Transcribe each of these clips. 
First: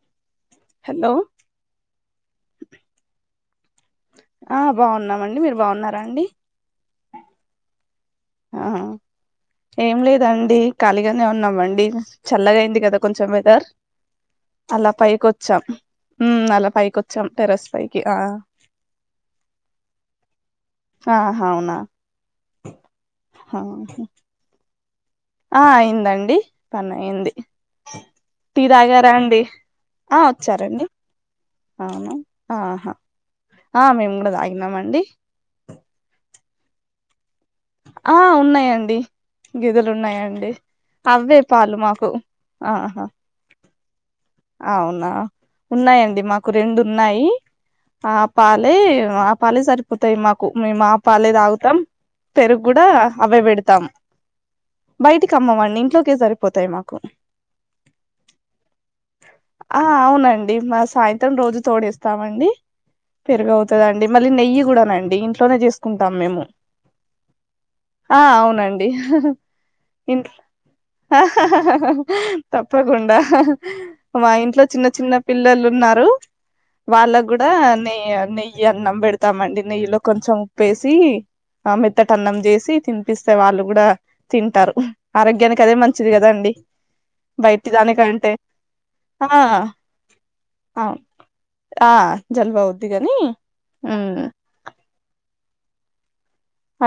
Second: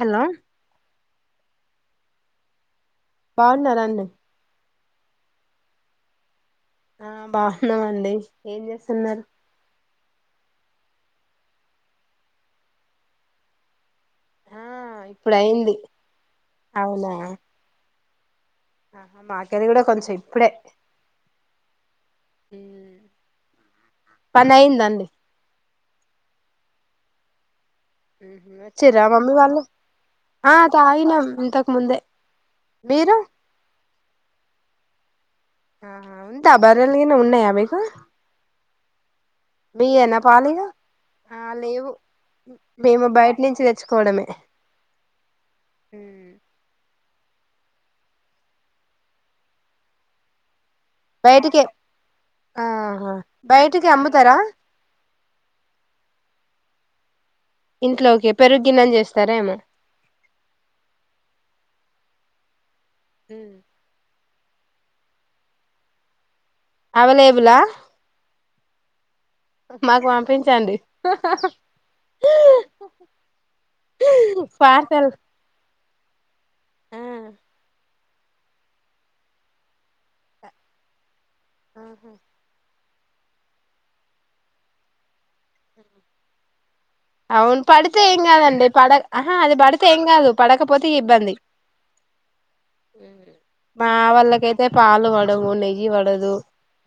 Hello hello బాగున్నారా అండి అ బాగున్నామండి మీరు బాగున్నారా అండి ఆ బాహున్నామండి ఏం ఆ జేస్సున్నారు ఏం లేదండి ఖాళీగానే ఉన్నాం అండి చల్లగా అయింది గదా కొంచెం వెదర్ ఆ అలా పైకి ఇప్పుడు వచ్చాం, అయింది మ్ అలా పైకి అవునా వచ్చాం టెర్రస్ పై కి ఆ ఆహా మా అక్క ది కూడా కొంచెం ఇప్పుడే హా హ్మ్ అయిందా అండి ఆ అయిందండి పని అయింది మ్మ్ హ్మ్ టీ వచ్చిర్రా తాగారా మమ్మీ అండి వాళ్ళు ఆ వచ్చారండి ముందే అవును ఆహా మీరు ఆ మేంగూడ దాగినం అండి ఆహా ఉంత బర్రెలు గిన ఉన్నయ ఆ ఉన్నాయండి గేదెలు మీయేనా ఉన్నాయండి పాలిగా అవే ఆ పాలు లేవు మాకు ఆహా కోడమే అవునా ఉన్నాయండి మాకు రెండు ఉన్నాయి ఆ పాలే ఆ పాలే సరిపోతయ్ మాకు మేము ఆ పాలే బయటికి తాగుతాం, పెరుగు కూడా ఆహా అవే పెడతాం. బయటికి అమ్ముతారా బయటికి అమ్మము అండి ఇంట్లోకే సరిపోతాయి మాకు కొనం ఇంట్లోకే పెరుగు గిన్నని చేస్ ఆ అవునండి మా సాయంత్రం రోజు తోడేస్ తామండి పెరుగవుతదండి మళ్ళీ నెయ్యి కూడానండి ఇంట్లోనే జేసుకుంటాం మేము అవైలబులా ఆ అవునండి మాకు ఇంట్ల్ పంపించండి తప్పకుండా మా ఇంట్లో చిన్న పార్సల్ చిన్న పిల్లలున్నా రు ఆ వాళ్ళగ్గూడా నెయ నెయ్యి అన్నం పెడతామండి నెయ్యిలో కొంచెం ఉప్పేసి. ఆ ఆహా మెత్తట అన్నం చేసి తిని పిస్తే వాళ్ళు కూడా తింటారు. ఆరోగ్యానికి అదే మంచిది గదాండి అవును బయటి పడితే ఏం దానికంటే కాదండి పడ ఆ ఆహా అది పడితే ఏం కాదు పడకపోతే అవును ఇబ్బంది ఆ జలుబు అవుద్ది కాని మా మ్మ్ వాళ్ళకైతే పాలు పడవు నెయ్యి పడదు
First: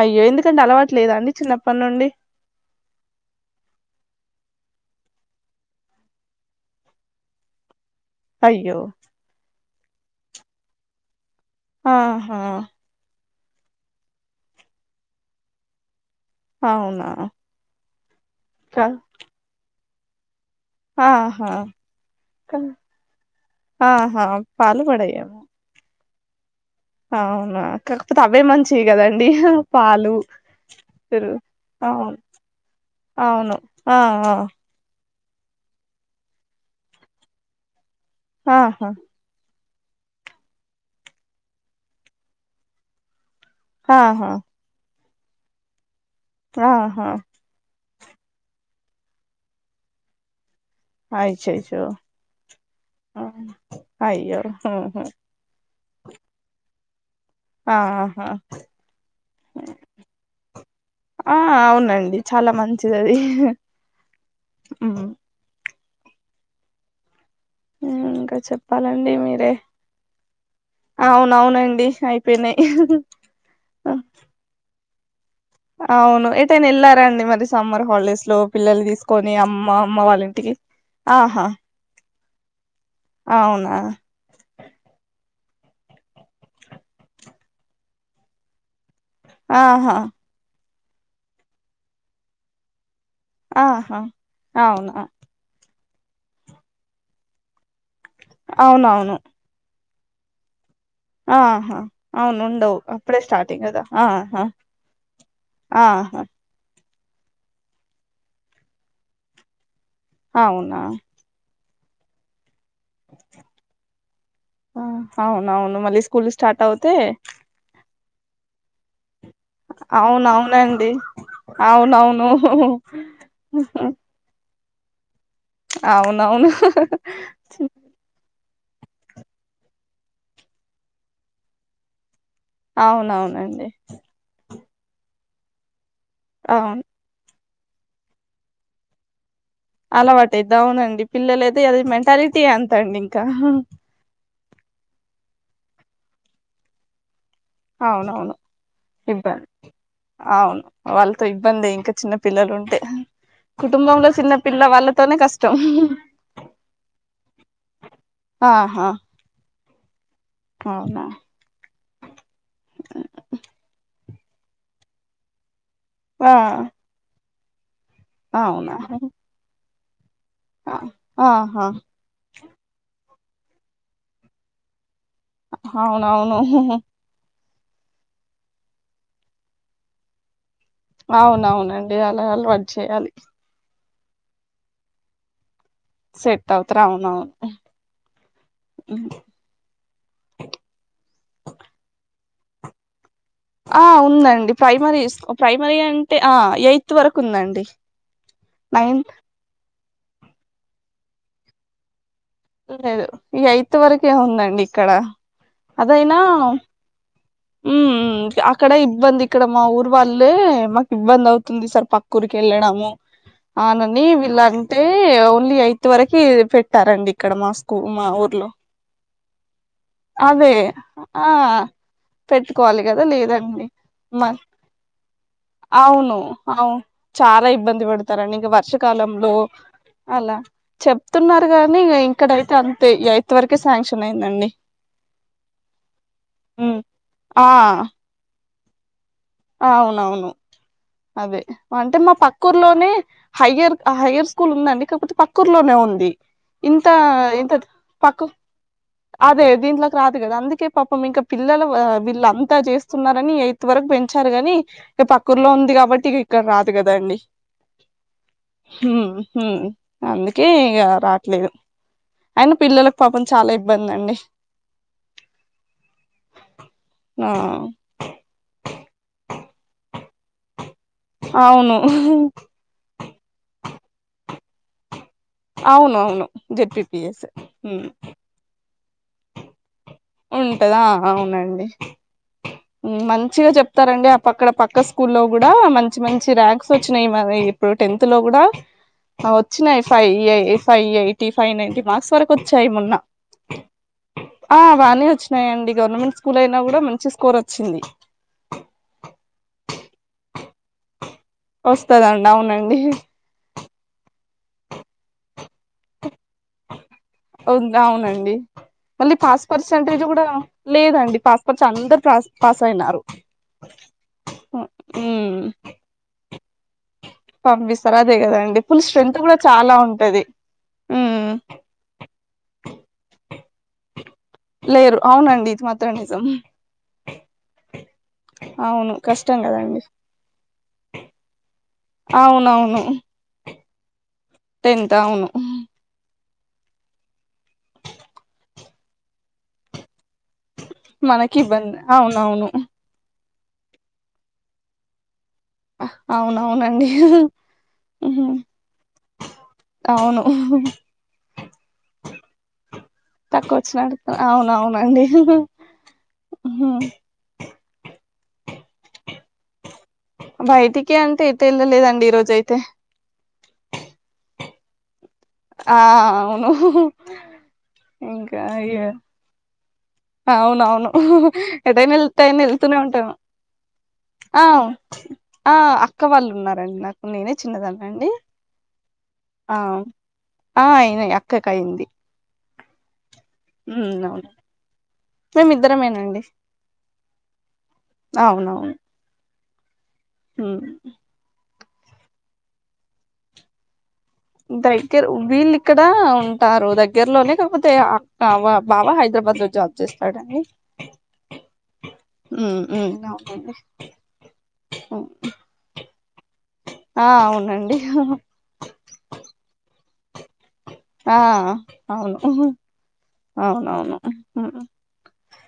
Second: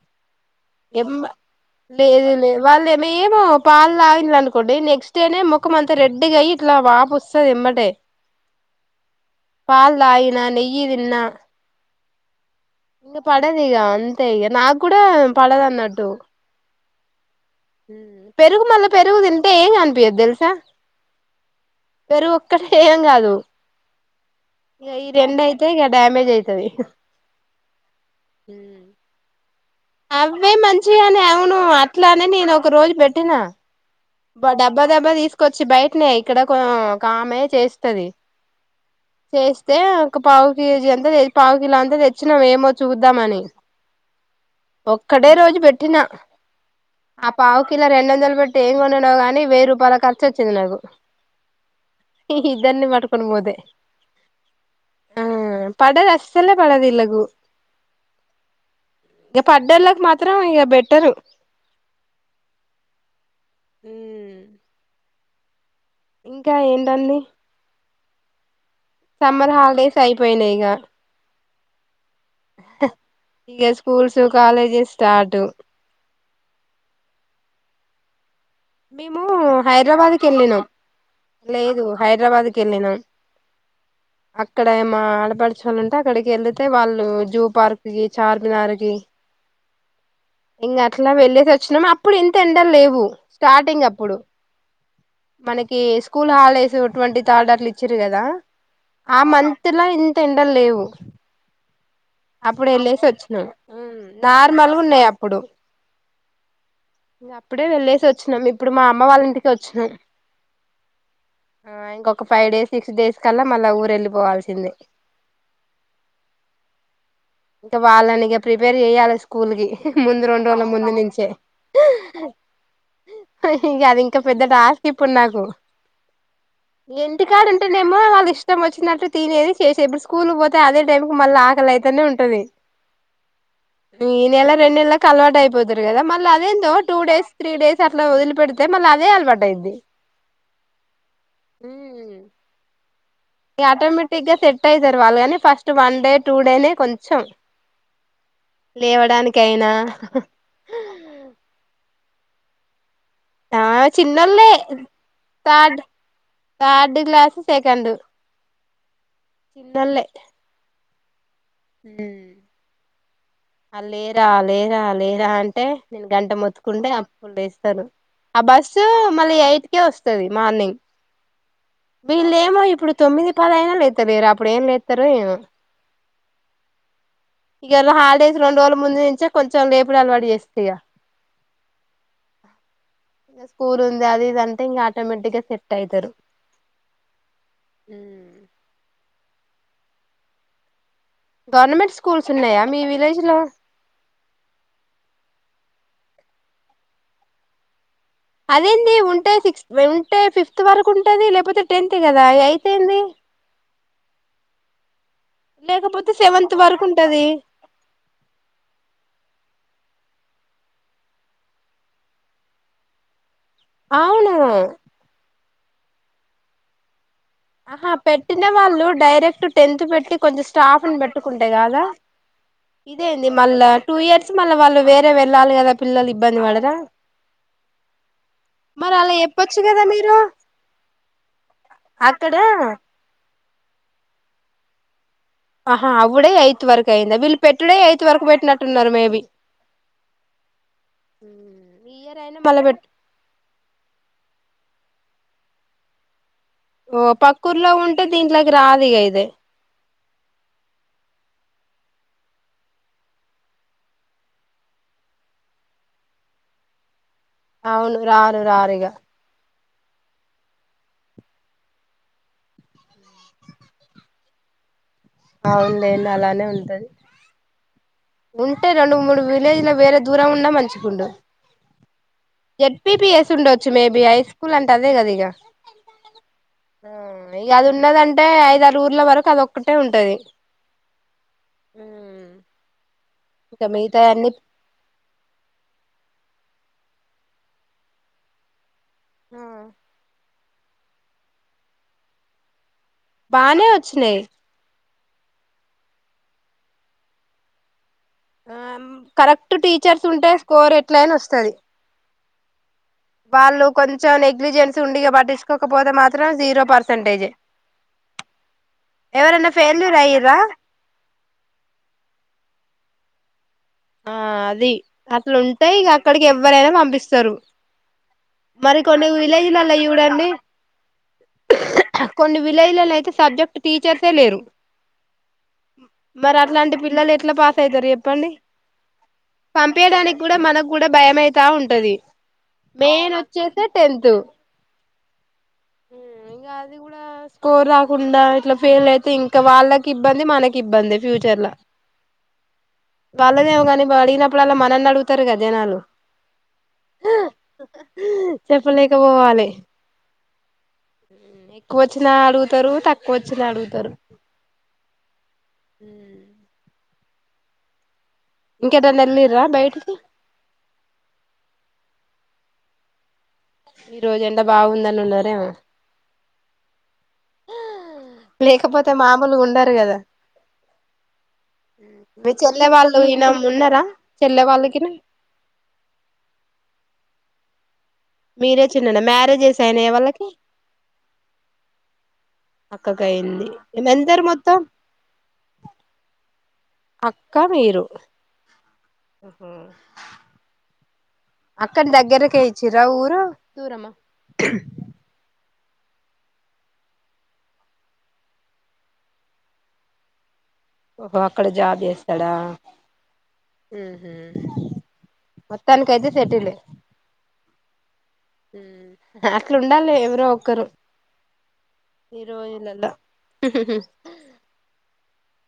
అయ్యో ఎందుకంటే అలవాటు ఏం లేదా అండి చిన్నప్పటి నుండి లేదు లేదు వాళ్ళేమ ఏమో ఇలా అయింది అనుకోండి నెక్స్ట్ డేనే ముఖం అంత రెడ్గా అయి ఇట్లా వాపు వస్తుంది ఎమ్మటే అయ్యో పాల్ తాగినా నెయ్యిదిన్నా ఆహా ఇంక పడదు ఇగ అంతే ఇక నాకు కూడా పడదు అన్నట్టు అవునా హ పెరుగు కా మళ్ళా పెరుగు తింటే ఏం అం పేరుతెలుసా ఆహా ఇద్దరూ ఒక్కటే ఏం గాదు హ ఇగ ఈ రెండయితే గ డేమేజ్ అయి అవునా కాకపోతే అవే మంచివి గదండి. అవే మంచిగాని అవును అవును అట్లానే నేను ఒక రోజు పెట్టినా అవును ఆ ఆ బ డబ్బా దబ్బా తీసుకొచ్చి బయటనే ఇక్కడ ఒక ఒకామే చేస్తది. ఆహా తెస్తే ఒక పావు కేజీ అంతా పావు కిలో అంతా తెచ్చినాం ఏమో చూద్దామని ఆహా ఒక్కడే రోజు పెట్టినా ఆహా రెండొందల పెట్టు ఏం కొని కానీ వెయ్యి రూపాయల ఖర్చు వచ్చింది నాకు అయచో చో ఇద్దరిని ఓ పట్టుకొని పోతే అయ్యో ఆ పడదు అస్సలు పడదు ఈళ్ళకు ఆహా ఇక పడ్డోళ్ళకి మాత్రం ఇక బెట్టరు ఆ అవునండి చాలా మంచిది అది హ్మ్ హ్మ్ ఇంకా ఏంటడి ఇంకా చెప్ప సమ్మర్ హాలిడేస్ అయిపోయినాయిక దిశాయి తాహ్ ఇక స్కూల్స్ కాలేజెస్ తార్ అవును ఏతేన్ ఎలారండి మరి సమ్మర్ హాలిడేస్ లో పిల్లలని మేము తీసుకొని అమ్మ అమ్మ హైదరాబాద్ వాళ్ళ కి ఇంటికి వెళ్ళినాం ఆహా లేదు హైదరాబాద్ కెళ్ళినం అవునా అక్కడ మ ఆడపడచు చాలంటే అక్కడికి వెళితే వాళ్ళు జూ పార్క్ కి చార్మినార్ కి ఆహా ఇంకా అట్లా వెళ్లేేసి వచ్చినాము అప్పుడు ఎంత ఎండలు లేవు స్టాటింగ్ ఆహా అప్పుడు అవునా మనకి కి స్కూల్ హాలిడేస్ ట్వంటితాడ్ అట్ల ఇచ్చి ఇచ్చిరు కదా అవునవును ఆ మంత్ ఇలై తిండల్ లేవు ఆహా అప్పుడు అవునుండవు వెళ్ళేసి అప్పుడే వచ్చినాం స్టార్టింగ్ కదా ఆహా నార్మల్గా ఉన్నాయి అప్పుడు ఆహా అప్పుడే వెళ్లేేసి వచ్చినం ఇప్పుడు మా అమ్మ వాళ్ళ ఇంటికి వచ్చినాం అవునా ఆ ఇంకొక ఫైవ్ డేస్ సిక్స్ డేస్ కల్లా మళ్ళా ఊరు వెళ్ళిపోవాల్సిందే ఆ అవునవును మళ్ళీ స్కూల్ స్టార్ట్ అవుతే ఇంకా వాళ్ళని ఇక ప్రిపేర్ చేయ్యాలి స్కూల్ కి ముందు రెండు రోజుల అవునవునండి ముందు నుంచే అవునవును ఇక అది ఇంకా పెద్దటార్ ఇప్పుడు నా అవునవును ఇంటి కాడుంటేనేమో వాళ్ళ ఇష్టం ఏమ్ వచ్చినట్టు తినేది చేసే ఇప్పుడు స్కూల్ కి పోతే అదే టైంకి మళ్ళీ ఆకలై అట్లనే ఉం అవునవునండి ఈ నెల రెండు నెలకి అలవాట అయిపోతారు ద మళ్ళీ అదేందో అవును టూ డేస్ త్రీడేస్ అట్లా వదిలి పెడితే మళ అదే అలవాటు అయిద్ది అలవాటు అయింది అవునండి పిల్లల అయితే అది ఏదిమ్మంటే అదితి అంతండి ఆటోమేటిక్ గా సెట్ అయితారు వాళ్ళుగని first one day two డేనే కొంచెం అవునవును ఇబ్బంది లేవడానికైనా అవును వాళ్ళతో ఇబ్బంది ఇంకా చిన్న పిల్లలు ఉంటే ఆ కుటుంబంలో చిన్న చిన్నోల్లే పిల్ల వాళ్ళతోనే కష్టం తార్డ్ తార్డ్ క్లాస్ సేకండు ఆ న్నోల్లే అవునా హ్మ్ అ లేరా లేరా లేరా అంటే గంట ఆ మొత్తుకుంటే అప్ లేస్తలు ఆ అవునా బస్సు మళ్ళీ ఎయిట్ ఎస్ ఉంటది మార్నింగ్ ఆహా ఇళ్ళెమో ఇప్పుడు తొమ్మిది పదైనా లేత్త లేరు అప్పుడు ఏం లేత్తరు అవునవును హు హు ఇయళ హాలిడేస్ రెండు రోజుల ముందు నుంచే కొంచెం లేపుడు అలవాటు చేసిన్ అవునవునండి అలా అలవాటు చేయాలి ఇగ స్కూల్ ఉంది అది ఇదీ అంటే ఆటోమేటిక్ గా సెట్ అయితరు సెటప్ అవునవును తిన్నాయా మీ విలేజ్ లో ఆ ఉందండి ప్రైమరీ స్క్ ప్రైమరీ అం టే ఆ ఎయిత్ వరకు ఉందండి. అదేంది నైన్త్ ఉంటాయి సిక్స్ ఉంటే ఫిఫ్త్ వరకు ఉంటది లేకపోతే టెన్త్ కదా ఎయిత్ ఏంది లేదు యయిత్ వరకే ఉందండి ఇక్కడ లేకపోతే అదయినా సెవెంత్ వరకు ఉంటది హ్మ్ ఉ ఉ అక్కడ ఇబ్బంది ఇక్కడ మా ఊరు వాళ్ళే మాకు ఇబ్బంది అవుతుంది సార్ పక్క ఊరికి వెళ్ళడము అవునని అవును వీళ్ళంటే న్లీ యయితు వరకు పెట్టారండి ఇక్కడ మా స్కూ ఆహా మా పెట్టిన ఊర్లో వాళ్ళు డైరెక్ట్ టెన్త్ పెట్టి కొంచెం అదే స్టాఫ్ ని ఆ పెట్టుకుంటే కదా పెట్టుకోవాలి కదా లేదండి మ మళ్ళ వాళ్ళు వేరే వెళ్ళాలి కదా పిల్లలు అవును ఇబ్బంది అవు పడరా చాలా ఇబ్బంది పడతారండి ఇంక మరి అలా వర్షాకాలంలో చెప్పొచ్చు కదా మీరు అలా చెప్తున్నారు కానీ అక్కడ ఇంక్కడైతే అంతే ఇంతవరకే శాంక్షన్ అయిందండి. ఆహా అవుడే ఎ త్ ఉమ్. వరకు అయింద వీళ్ళు ఆ పెట్టుడే ఎయిత్ వరకు పెట్టినట్టు అంటున్నారు మేబీ అవునవును అదే ఈ అంటే మా ఇయర్ అయినా మళ్ళ పెట్టు పక్కూర్లోనే హయ్యర్ హయర్ స్కూల్ ఉందండి. కాకపోతే పక్కూర్ లోనే ఉంది. ఇంత ఓ ఇంత పక్కూర్లో ఉంటే పక్క దీంట్లోకి రాదు ఇగ ఇది. అదే దీంట్లోకి రాదు కదా అందుకే పాపం ఇంకా పిల్లలు వీళ్ళంతా చేస్తున్నారని ఎయితు వరకు పె ంచ్చారు గాని ఇగ పక్కూర్లో ఉంది కాబట్టి ఇ ఇక్కడ రాదు కదాండి. అవును రారు రారు ఇగ హ్మ్. అందుకే ఇగ రాట్లేదు అయిన పిల్లలకు పాపం చాలా ఇబ్బంది అండి. అవునులేండి అలానే ఉంటది. ఆ ఉంటే రెండు మూడు విలేజ్ లో వేరే దూరం ఉన్నా మంచి అవును చ్చు మేబీ హై స్కూల్ అంటే అదే కదా ఇ గ అవును అవును జెడ్పిపిఎస్ ఆ అది ఉన్నదంటే ఐ ఊర్ల వరకు అదొ ఒక ఉంటదా ఆ అవునండి మం మంచిగా ఇంకా చెప్తారండి మిగతాయి ఆ అన్ని పక్కడ పక్క స్కూల్లో కూడా మంచి మంచి ర్యా ంక్స్ వచ్చినాయి మరి ఇప్పుడు టెన్త్ లో కూడా ఆ వచ్చినాయి ఫైవ్ ఎ five eighty, five ninety marks వరకు వచ్చాయి మొన్న బానే వచ్చినయి. ఆ బానే వచ్చినయి అండి గవర్నమెంట్ స్కూల్ అయినా కూడా మంచి స్కోర్ అచ్చింది. ఆ కరెక్ట్ టీచర్స్ ఉంటే స్కోర్ ఎట్లయినా వస్తది. వస్తదండి అవునండి. వాళ్ళు కొంచెం నెగ్లిజెన్స్ ఉండి ఇగా పట్టిచ్చుకోకపోతే మా ఉంద్ అవునండి మళ్ళీ పాస్ ఎవరైనా ఫెయిల్యూర్ పర్సెంటేజ్ కూడా అయ్యిర్రా లేదండి. పాస్పర్చు అందరూ పా పాస్ అయినారు. ఆ అది అట్ల ఉమ్ ఉంటయి ఇగ అక్కడికి ఎవ్వరైనా పంపిస్ పంపిస్తారు అదే కదండి ఫుల్ స్ట్రెంత్ కూడా విలేజ్లలో చాలా ఉంటది. చూడండి హ్మ్ కొన్ని విలేజెలల్లా అయితే సబ్జెక్ట్ టీచర్స్ లేరు లేరు అవునండి ఇది మాత్రం నిజం మరి అట్లాంటి పిల్లలు ఎట్ల పాస్ అయితారు చెప్పండి అవును కష్టం కదండి పంపియడానికి కూడా మనకు కూడా భయమయితా ఉంటది మెయిన్ వచ్చే టెంతు టెంతా అవును ఇంకా అది కూడా స్కోర్ రాకుండా ఇట్లా ఫెయిల్ అయితే ఇంకా వాళ్ళకి ఇబ్బంది మనకి ఇబ్బంది మనకిబ్బందే అవునవును వాళ్ళనేమో కాని అడిగినప్పుడల్ల మనల్నే అడుగు గుతారు కదా జనాలు అవునవునండి ఉహు, చెప్పనీకి పోవాలి అవును ఎక్కువ వచ్చినా అడుగుతారు తక్కు తక్కువొచ్చిన అడుగుతారు అవునవునండి ఇంకేటన్న వెళ్ళరా బైటికి బయటికి అంటే ఎటు వెళ్ళలేదండి ఈ రోజు అయితే ఈ రోజు ఎండ బాగుందని ఉన్నారు ఆ అవును ఇంకా ఇ లేకపోతే మామూలుగా ఉండరు కదా అవునవును ఎటైనా వెళ్తే మీ చెల్లె వెళ్తూనే వాళ్ళు ఉంటాను ఈయన ఉన్నారా చెల్లె ఆ వాళ్ళకినా ఆ అక్క వాళ్ళు ఉన్నారండి నాకు నేనే చిన్నదాన్నండి మీరే చి ఆ ఆ అయినాయి అక్కకి అయింది అక్కకి అయింది మ ఎందరు అవును మొత్తం మేమిద్దరమేనండి అక్క మీరు మ్మ్ హ్మ్మ్ అక్కడి దగ్గరికే ఇచ్చిరా ఊరు దూరమా దగ్గర ఉబెలి ఇక్కడ ఉంటారు దగ్గరలోనే కాకపోతే అ బాబా బావ హైదరాబాద్ లో జాబ్ చేస్తాడండి ఓహో అక్కడ జాబ్ చేస్తాడా హ్మ్. హ్మ్. అవునండి హ్మ్. మొత్తాని కైతే ఆ అవునండి అట్లా ఉండాలి ఎవరో ఒక్కరు ఆ అవును ఈ రోజులలో అవునవును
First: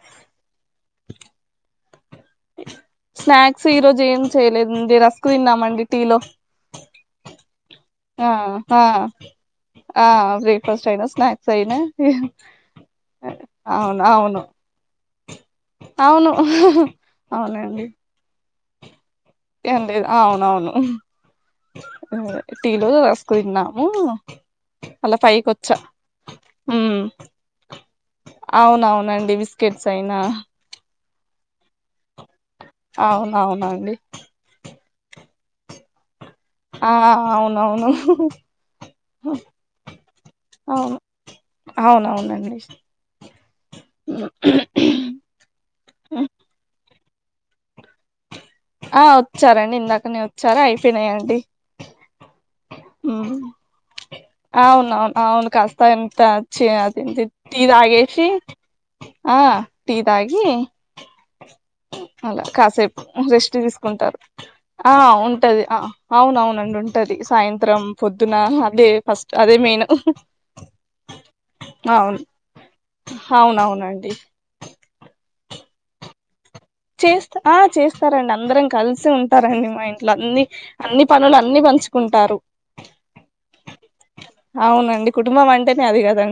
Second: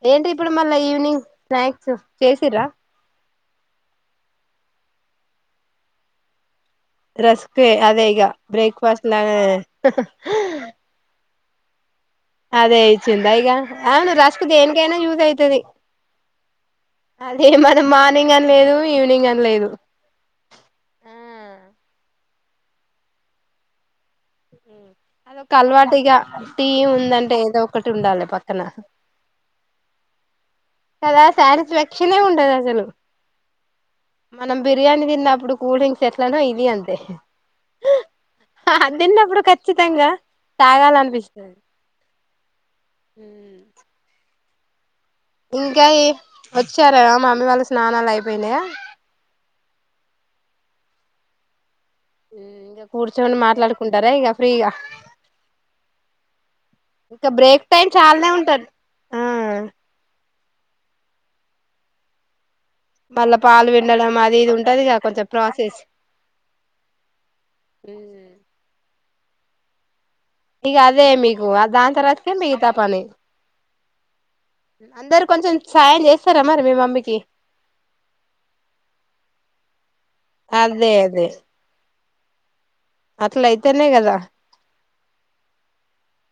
ఏంటి ఇప్పుడు మళ్ళా ఈవెనింగ్ స్నాక్సు చేసిర్ర స్నాక్స్ ఈ రోజు ఏం చేయలేదుండి రస్కు తిన్నామండి టీ లో రస్కే అదే ఇగ ఆ ఆ బ్రేక్ఫాస్ట్లాగా సైనా అదే యేసిండ ఇగా అవును రస్కు దేనికైనా యూస్ అయి తది అవును అదే మరి అవునండి మార్నింగ్ లేదు యు ఏం లేదు అవునవును ఆ టీలో రాసుకు తిన్నాము అలా పైకి అదక వచ్చా అలవాటుగా టీ ఉమ్ ఉందంటే ఏదో ఒకటి ఉండాలి పక్కన అవునవునండి బిస్కెట్స్ అయినా కదా సనస్ చలే ఉండదు అసలు అవునవునండి మనం బిర్యానీ తిన్నప్పుడు కూల్ డ్రింగ్క్ అలను ఇది ఆ అంతే అవునవును తిన్నప్పుడు ఖచ్చితంగా అవును తాగాలనిపిస్తుంది అవునవునండి ఇంకాయ వచ్చారా మామ వాళ్ళ స్నాాలల ఆ ఉచ్చార ఇందాకనే వచ్చారా అయిపోయినాయిడి ఇంక కూర్చొని మాట్లాడుకుంటారా ఇక ఫ్రీగా అవును అవును అవును కాస్తా ఎంత తి ఇంకా టీ బ్రేక్ టైం తాగేసి చాలానే ఉంటది ఆ టీ తాగే ఇ అ కాసేపూ మళ్ళా పాలు పిండడం తీసుకుంటారు అది ఇది ఉంటది ఆ ఇక కొంచెం ఉంటది ప్రాసెస్ అవునవునండి ఉంటది సాయంత్రం పొద్దున అదే అదే మెయిన్ ఇగ అదే మీకు దాని తర్వాతనే మిగతా పని అడి అందరుూ కొంచెం సాయం చేస్తా చేస్త ఆ చేస్తారంండి అందరం కలిసి ఉంటారండి మా ఇంట్లో అన్ని అదే అన్ని అదే పనులు అన్నిీ పం కుంటారు అట్ల అయితేనే కదా అవునండి కుటుంబం అంటేనే అది కదం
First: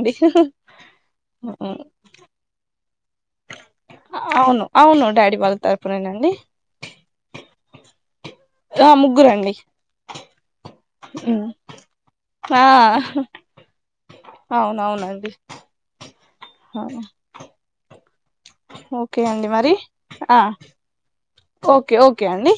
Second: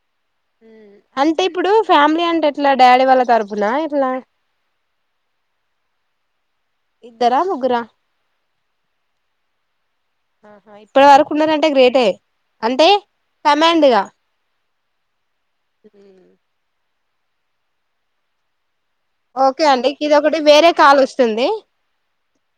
అంటే ఇప్పుడు ఫ్యామిలీ అంటే ఎట్లా డాడీ వాళ్ళ తరఫునా ఇట్లా అవును అవును డాడీ వాళ్ళ తరపునేనండి ఇద్దరా ముగ్గురా ఆ ముగ్గురండి ఇప్పటి వరకు హ్మ్. ఉన్నదంటే గ్రేటే ఆ అంటే కమాండ్గా అవునండి హ అవు ఓకే అండి మరి ఇది ఒకటి వేరే కాల్ వస్తుంది ఓకే ఓకే అండి